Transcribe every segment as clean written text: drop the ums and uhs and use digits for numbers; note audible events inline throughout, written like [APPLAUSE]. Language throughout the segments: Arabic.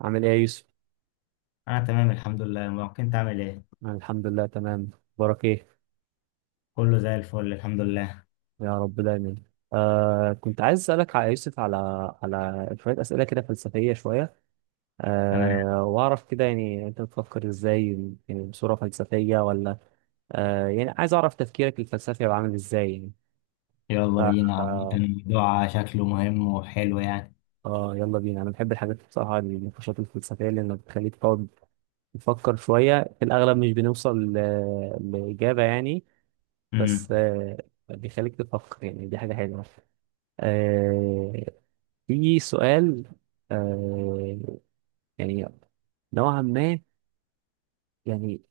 عامل ايه يا يوسف؟ انا تمام الحمد لله، ممكن تعمل ايه. أنا الحمد لله تمام. بارك ايه. كله زي الفل الحمد لله. يا رب دايما. كنت عايز اسألك على يوسف على على شوية أسئلة كده فلسفية شوية. تمام، واعرف كده انت بتفكر ازاي، يعني بصورة فلسفية ولا يعني عايز اعرف تفكيرك الفلسفي هيبقى عامل ازاي يعني. ف يلا بينا. عامة آه, الموضوع شكله مهم وحلو يعني. اه يلا بينا، انا بحب الحاجات بصراحة، النقاشات الفلسفية لانها بتخليك تقعد تفكر شوية. في الاغلب مش بنوصل لإجابة يعني، بس امم بيخليك تفكر، يعني دي حاجة حلوة. آه في سؤال، آه يعني نوعا ما، يعني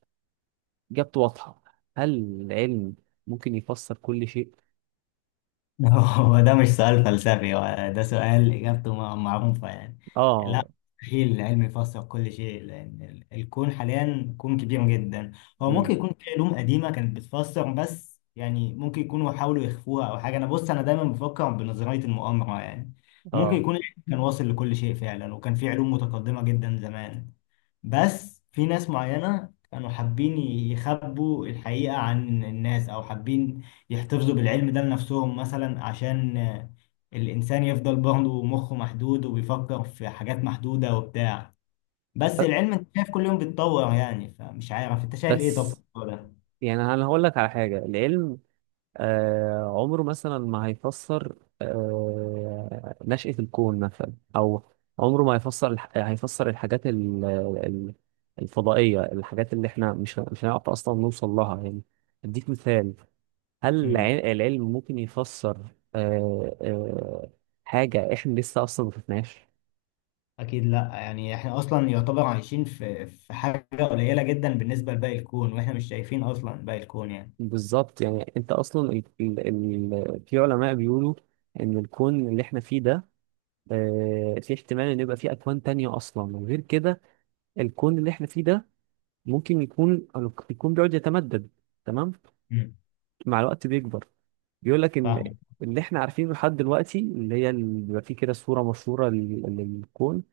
إجابته واضحة. هل العلم ممكن يفسر كل شيء؟ [LAUGHS] هو ده مش سؤال فلسفي، هو ده سؤال إجابته معروفة يعني. لا، آه. مستحيل العلم يفسر كل شيء، لأن الكون حاليا كون كبير جدا. هو مم. ممكن يكون في علوم قديمة كانت بتفسر، بس يعني ممكن يكونوا حاولوا يخفوها أو حاجة. أنا بص، أنا دايما بفكر بنظرية المؤامرة يعني. ممكن آه يكون العلم كان واصل لكل شيء فعلا، وكان في علوم متقدمة جدا زمان، بس في ناس معينة كانوا حابين يخبوا الحقيقة عن الناس، أو حابين يحتفظوا بالعلم ده لنفسهم مثلا. عشان الإنسان يفضل برضه مخه محدود وبيفكر في حاجات محدودة وبتاع. بس ب- العلم أنت شايف كل يوم بيتطور يعني، فمش عارف أنت شايف إيه طب في بس الموضوع ده؟ يعني أنا هقول لك على حاجة. العلم عمره مثلا ما هيفسر نشأة الكون مثلا، أو عمره ما هيفسر هيفسر الفضائية، الحاجات اللي احنا مش هنعرف أصلا نوصل لها يعني. أديك مثال. هل مم. العلم ممكن يفسر آه، آه، حاجة احنا لسه اصلا ما شفناش؟ أكيد لأ، يعني إحنا أصلا يعتبر عايشين في حاجة قليلة جدا بالنسبة لباقي الكون، وإحنا مش شايفين أصلا باقي الكون يعني. بالظبط، يعني انت اصلا ال ال ال في علماء بيقولوا ان الكون اللي احنا فيه ده، في احتمال ان يبقى فيه اكوان تانية اصلا. وغير كده، الكون اللي احنا فيه ده ممكن يكون، بيقعد يتمدد، تمام، مم. مع الوقت بيكبر. بيقول لك ان فاهم. اللي احنا عارفينه لحد دلوقتي، اللي هي اللي بيبقى فيه كده صورة مشهورة للكون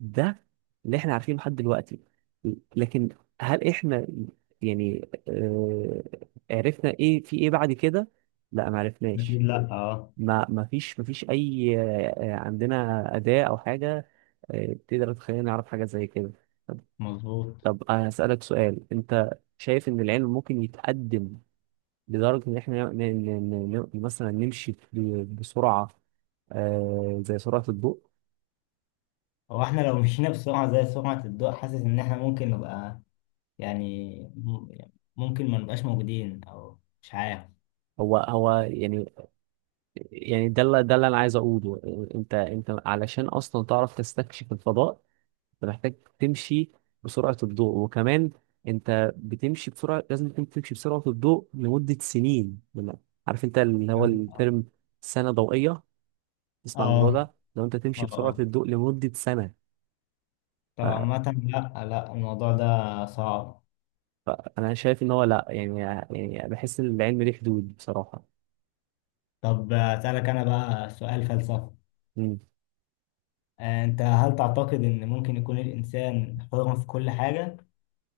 ده اللي احنا عارفينه لحد دلوقتي. لكن هل احنا يعني عرفنا ايه في ايه بعد كده؟ لا ما عرفناش. أكيد لأ، أه. ما فيش اي عندنا اداة او حاجة تقدر تخلينا نعرف حاجة زي كده. طب مظبوط. طب انا هسألك سؤال. انت شايف ان العلم ممكن يتقدم لدرجة ان احنا مثلا نمشي بسرعة زي سرعة الضوء؟ هو احنا لو مشينا بسرعة زي سرعة الضوء، حاسس ان احنا ممكن نبقى يعني، يعني ممكن ما نبقاش موجودين او مش عارف هو هو يعني يعني ده اللي انا عايز اقوله. انت، علشان اصلا تعرف تستكشف الفضاء، انت محتاج تمشي بسرعة الضوء. وكمان انت بتمشي بسرعة، لازم تكون تمشي بسرعة الضوء لمدة سنين. عارف انت اللي هو يعني. اه. الترم سنة ضوئية؟ تسمع الموضوع اه. ده؟ لو انت تمشي بسرعة اه. الضوء لمدة سنة. طب عامة، لا لا، الموضوع ده صعب. انا شايف ان هو لا، يعني يعني بحس ان العلم ليه حدود بصراحة. طب اسألك انا بقى سؤال فلسفي. مم. انت هل تعتقد ان ممكن يكون الانسان حر في كل حاجة،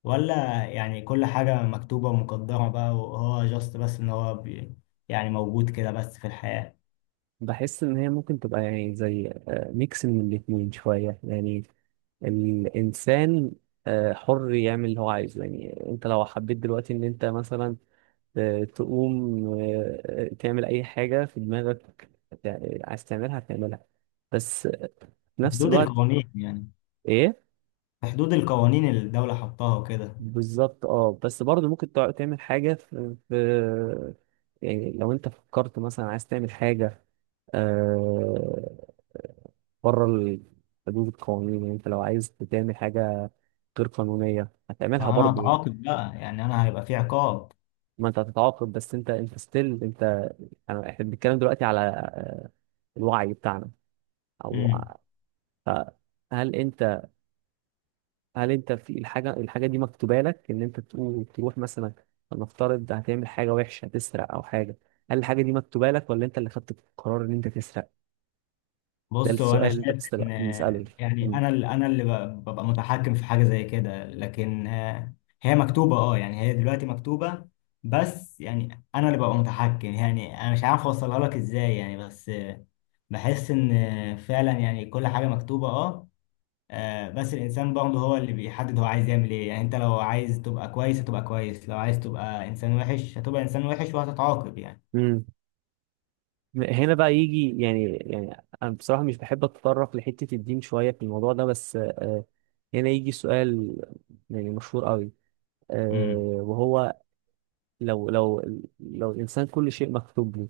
ولا يعني كل حاجة مكتوبة ومقدرة بقى، وهو جاست بس ان هو بي، يعني موجود كده بس في الحياة؟ بحس ان هي ممكن تبقى يعني زي ميكس من الاتنين شوية يعني. الإنسان حر يعمل اللي هو عايزه. يعني أنت لو حبيت دلوقتي إن أنت مثلا تقوم تعمل أي حاجة في دماغك عايز تعملها هتعملها. بس في نفس بحدود الوقت، القوانين يعني. إيه، في حدود القوانين اللي الدولة حطاها وكده. بالظبط، أه. بس برضه ممكن تعمل حاجة في، يعني لو أنت فكرت مثلا عايز تعمل حاجة آه، بره حدود القوانين، يعني أنت لو عايز تعمل حاجة غير قانونية هتعملها ما انا برضه. هتعاقب بقى، يعني انا هيبقى في عقاب. ما انت هتتعاقب، بس انت انت ستيل انت. يعني احنا بنتكلم دلوقتي على الوعي بتاعنا او امم. ف- هل انت، هل انت في الحاجه، الحاجه دي مكتوبه لك ان انت تقول تروح مثلا، فلنفترض هتعمل حاجه وحشه، هتسرق او حاجه. هل الحاجه دي مكتوبه لك ولا انت اللي خدت القرار ان انت تسرق؟ ده بص، هو انا السؤال اللي انت شايف ان بنساله. يعني، مم. انا اللي ببقى متحكم في حاجة زي كده، لكن هي مكتوبة اه. يعني هي دلوقتي مكتوبة، بس يعني انا اللي ببقى متحكم يعني. انا مش عارف اوصلها لك ازاي يعني، بس بحس ان فعلا يعني كل حاجة مكتوبة اه. بس الانسان برضه هو اللي بيحدد هو عايز يعمل ايه يعني. انت لو عايز تبقى كويس هتبقى كويس، لو عايز تبقى انسان وحش هتبقى انسان وحش وهتتعاقب يعني. مم. هنا بقى يجي، يعني يعني انا بصراحه مش بحب اتطرق لحته الدين شويه في الموضوع ده، بس هنا يجي سؤال يعني مشهور قوي، امم. وهو لو لو الانسان كل شيء مكتوب له،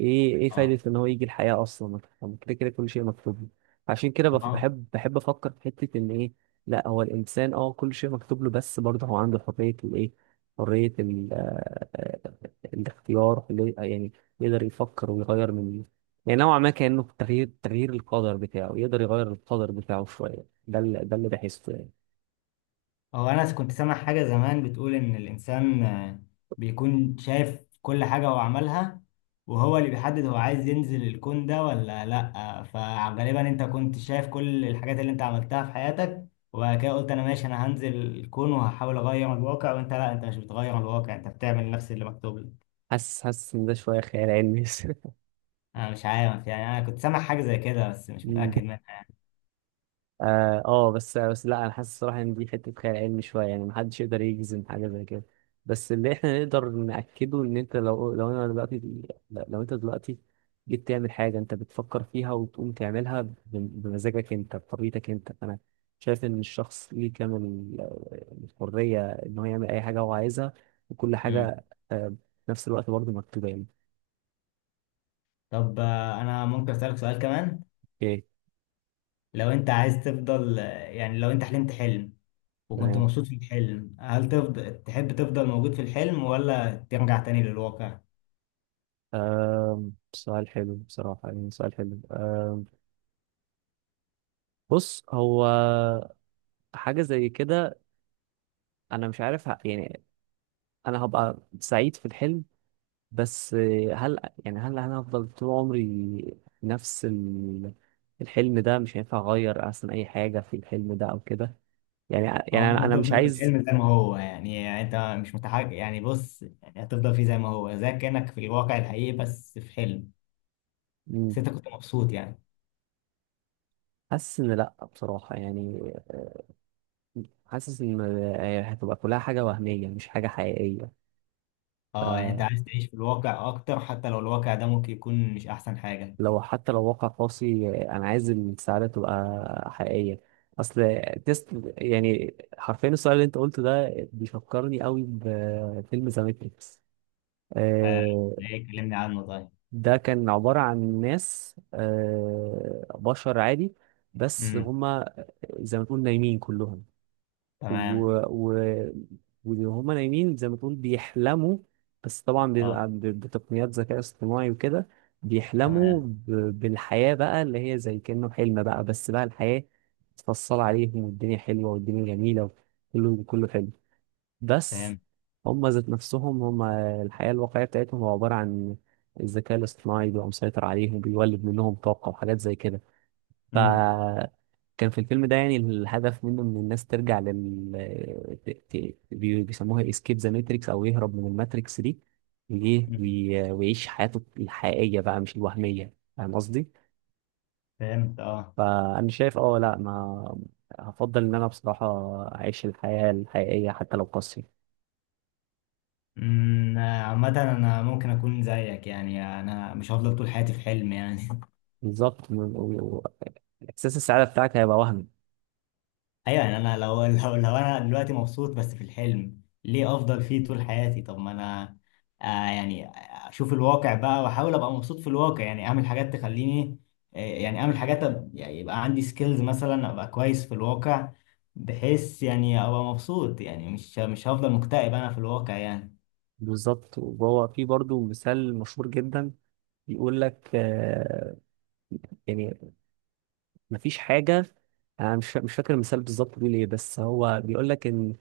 ايه، ايه اه. فايده ان هو يجي الحياه اصلا؟ ما كده كده كل شيء مكتوب له. عشان كده هو بحب، افكر في حته ان ايه، لا هو الانسان اه كل شيء مكتوب له، بس برضه هو عنده حريه الايه، حريه ال آه، آه، الاختيار يعني يقدر يفكر ويغير من، يعني نوعا ما كانه تغيير، القدر بتاعه، يقدر يغير القدر بتاعه شويه. ده اللي بحسه يعني. هو انا كنت سامع حاجة زمان بتقول ان الانسان بيكون شايف كل حاجة هو عملها، وهو اللي بيحدد هو عايز ينزل الكون ده ولا لا. فغالبا انت كنت شايف كل الحاجات اللي انت عملتها في حياتك، وبعد كده قلت انا ماشي انا هنزل الكون وهحاول اغير الواقع، وانت لا، انت مش بتغير الواقع، انت بتعمل نفس اللي مكتوب لك. حاسس، ان ده شويه خيال علمي. انا مش عارف يعني، انا كنت سامع حاجه زي كده بس مش متاكد [LAUGHS] منها. اه، بس لا، انا حاسس الصراحه ان دي حته خيال علمي شويه، يعني محدش يقدر يجزم حاجه زي كده. بس اللي احنا نقدر ناكده ان انت لو، انا دلوقتي، لو انت دلوقتي جيت تعمل حاجه انت بتفكر فيها وتقوم تعملها بمزاجك انت، بطبيعتك انت، فانا شايف ان الشخص ليه كامل الحريه ان هو يعمل اي حاجه هو عايزها. وكل امم. حاجه آه، في نفس الوقت برضه مكتوبه يعني. طب انا ممكن اسالك سؤال كمان؟ اوكي، لو انت عايز تفضل، يعني لو انت حلمت حلم وكنت تمام. مبسوط في الحلم، هل تفضل تحب تفضل موجود في الحلم، ولا ترجع تاني للواقع؟ سؤال حلو بصراحه، يعني سؤال حلو. بص، هو حاجة زي كده، أنا مش عارف يعني أنا هبقى سعيد في الحلم، بس هل، يعني هل أنا هفضل طول عمري نفس الحلم ده؟ مش هينفع أغير أصلا أي حاجة في الحلم ده أو كده. يعني، او انت أنا مش هتفضل في عايز. الحلم زي ما هو يعني، يعني انت مش متحرك يعني، بص يعني هتفضل فيه زي ما هو، زي كانك في الواقع الحقيقي بس في حلم، بس مم، انت كنت مبسوط يعني. حاسس إن لأ بصراحة، يعني حاسس إن هتبقى كلها حاجة وهمية، مش حاجة حقيقية. اه يعني انت عايز تعيش في الواقع اكتر، حتى لو الواقع ده ممكن يكون مش احسن حاجه. لو، حتى لو واقع قاسي، انا عايز السعادة تبقى حقيقية. اصل تيست، يعني حرفيا السؤال اللي انت قلته ده بيفكرني قوي بفيلم ذا ماتريكس. آه، آه، ليه؟ كلمني عنه طيب. ده كان عبارة عن ناس بشر عادي، بس امم. هما زي ما تقول نايمين كلهم. و... تمام. و... وهما نايمين زي ما تقول بيحلموا، بس طبعا اه. بيبقى بتقنيات ذكاء اصطناعي وكده. بيحلموا تمام. ب... بالحياة بقى اللي هي زي كأنه حلم بقى، بس بقى الحياة متفصلة عليهم، والدنيا حلوة، والدنيا جميلة، كله حلو. بس فهمت. هما ذات نفسهم، هما الحياة الواقعية بتاعتهم هو عبارة عن الذكاء الاصطناعي بيبقى مسيطر عليهم، بيولد منهم طاقة وحاجات زي كده. امم. فكان في الفيلم ده يعني الهدف منه ان الناس ترجع لل ت- ت- بي- بيسموها اسكيب ذا ماتريكس، او يهرب من الماتريكس دي أمم. ويعيش حياته الحقيقية بقى، مش الوهمية. فاهم قصدي؟ فهمت اه. فأنا شايف اه لا، ما هفضل إن أنا بصراحة أعيش الحياة الحقيقية حتى لو قاسية. امم. عامة انا ممكن اكون زيك يعني، انا مش هفضل طول حياتي في حلم يعني [LAUGHS] بالظبط، و- إحساس السعادة بتاعك هيبقى وهمي. ايوه يعني، انا لو [LAUGHS] لو انا دلوقتي مبسوط بس في الحلم، ليه افضل فيه طول حياتي؟ طب ما انا يعني اشوف الواقع بقى، واحاول ابقى مبسوط في الواقع يعني، اعمل حاجات تخليني، يعني اعمل حاجات يعني يبقى عندي سكيلز مثلا، ابقى كويس في الواقع، بحيث يعني ابقى مبسوط يعني، مش هفضل مكتئب انا في الواقع يعني. بالظبط. وهو في برضه مثال مشهور جدا بيقول لك يعني مفيش حاجة، أنا مش فاكر المثال بالظبط بيقول إيه، بس هو بيقول لك إن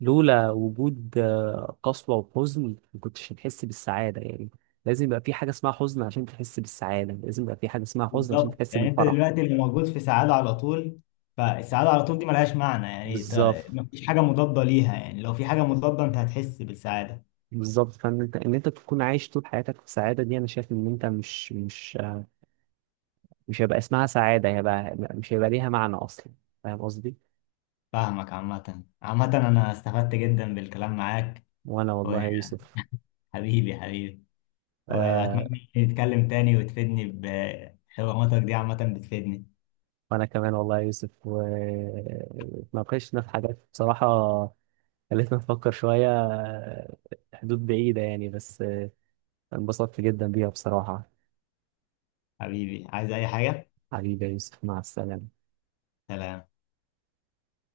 لولا وجود قسوة وحزن، ما كنتش هتحس بالسعادة يعني. لازم يبقى في حاجة اسمها حزن عشان تحس بالسعادة، لازم يبقى في حاجة اسمها حزن عشان بالظبط. تحس يعني انت بالفرح. دلوقتي اللي موجود في سعادة على طول، فالسعادة على طول دي ملهاش معنى يعني، بالظبط، مفيش حاجة مضادة ليها يعني، لو في حاجة مضادة انت هتحس بالسعادة. بالظبط. فإن أنت، إن أنت تكون عايش طول حياتك في سعادة، دي أنا شايف إن أنت مش مش مش هيبقى اسمها سعادة، هيبقى، مش هيبقى ليها معنى أصلا. فاهم قصدي؟ فاهمك. عامة عامة أنا استفدت جدا بالكلام معاك، وأنا والله يا يوسف. وحبيبي، آه وأتمنى نتكلم تاني وتفيدني بحواراتك دي، عامة بتفيدني. وانا كمان والله يا يوسف، واتناقشنا في حاجات بصراحة خلتنا نفكر شوية، حدود بعيدة يعني، بس انبسطت جدا بيها بصراحة. حبيبي عايز أي حاجة؟ حبيبي يا يوسف، مع السلامة. سلام.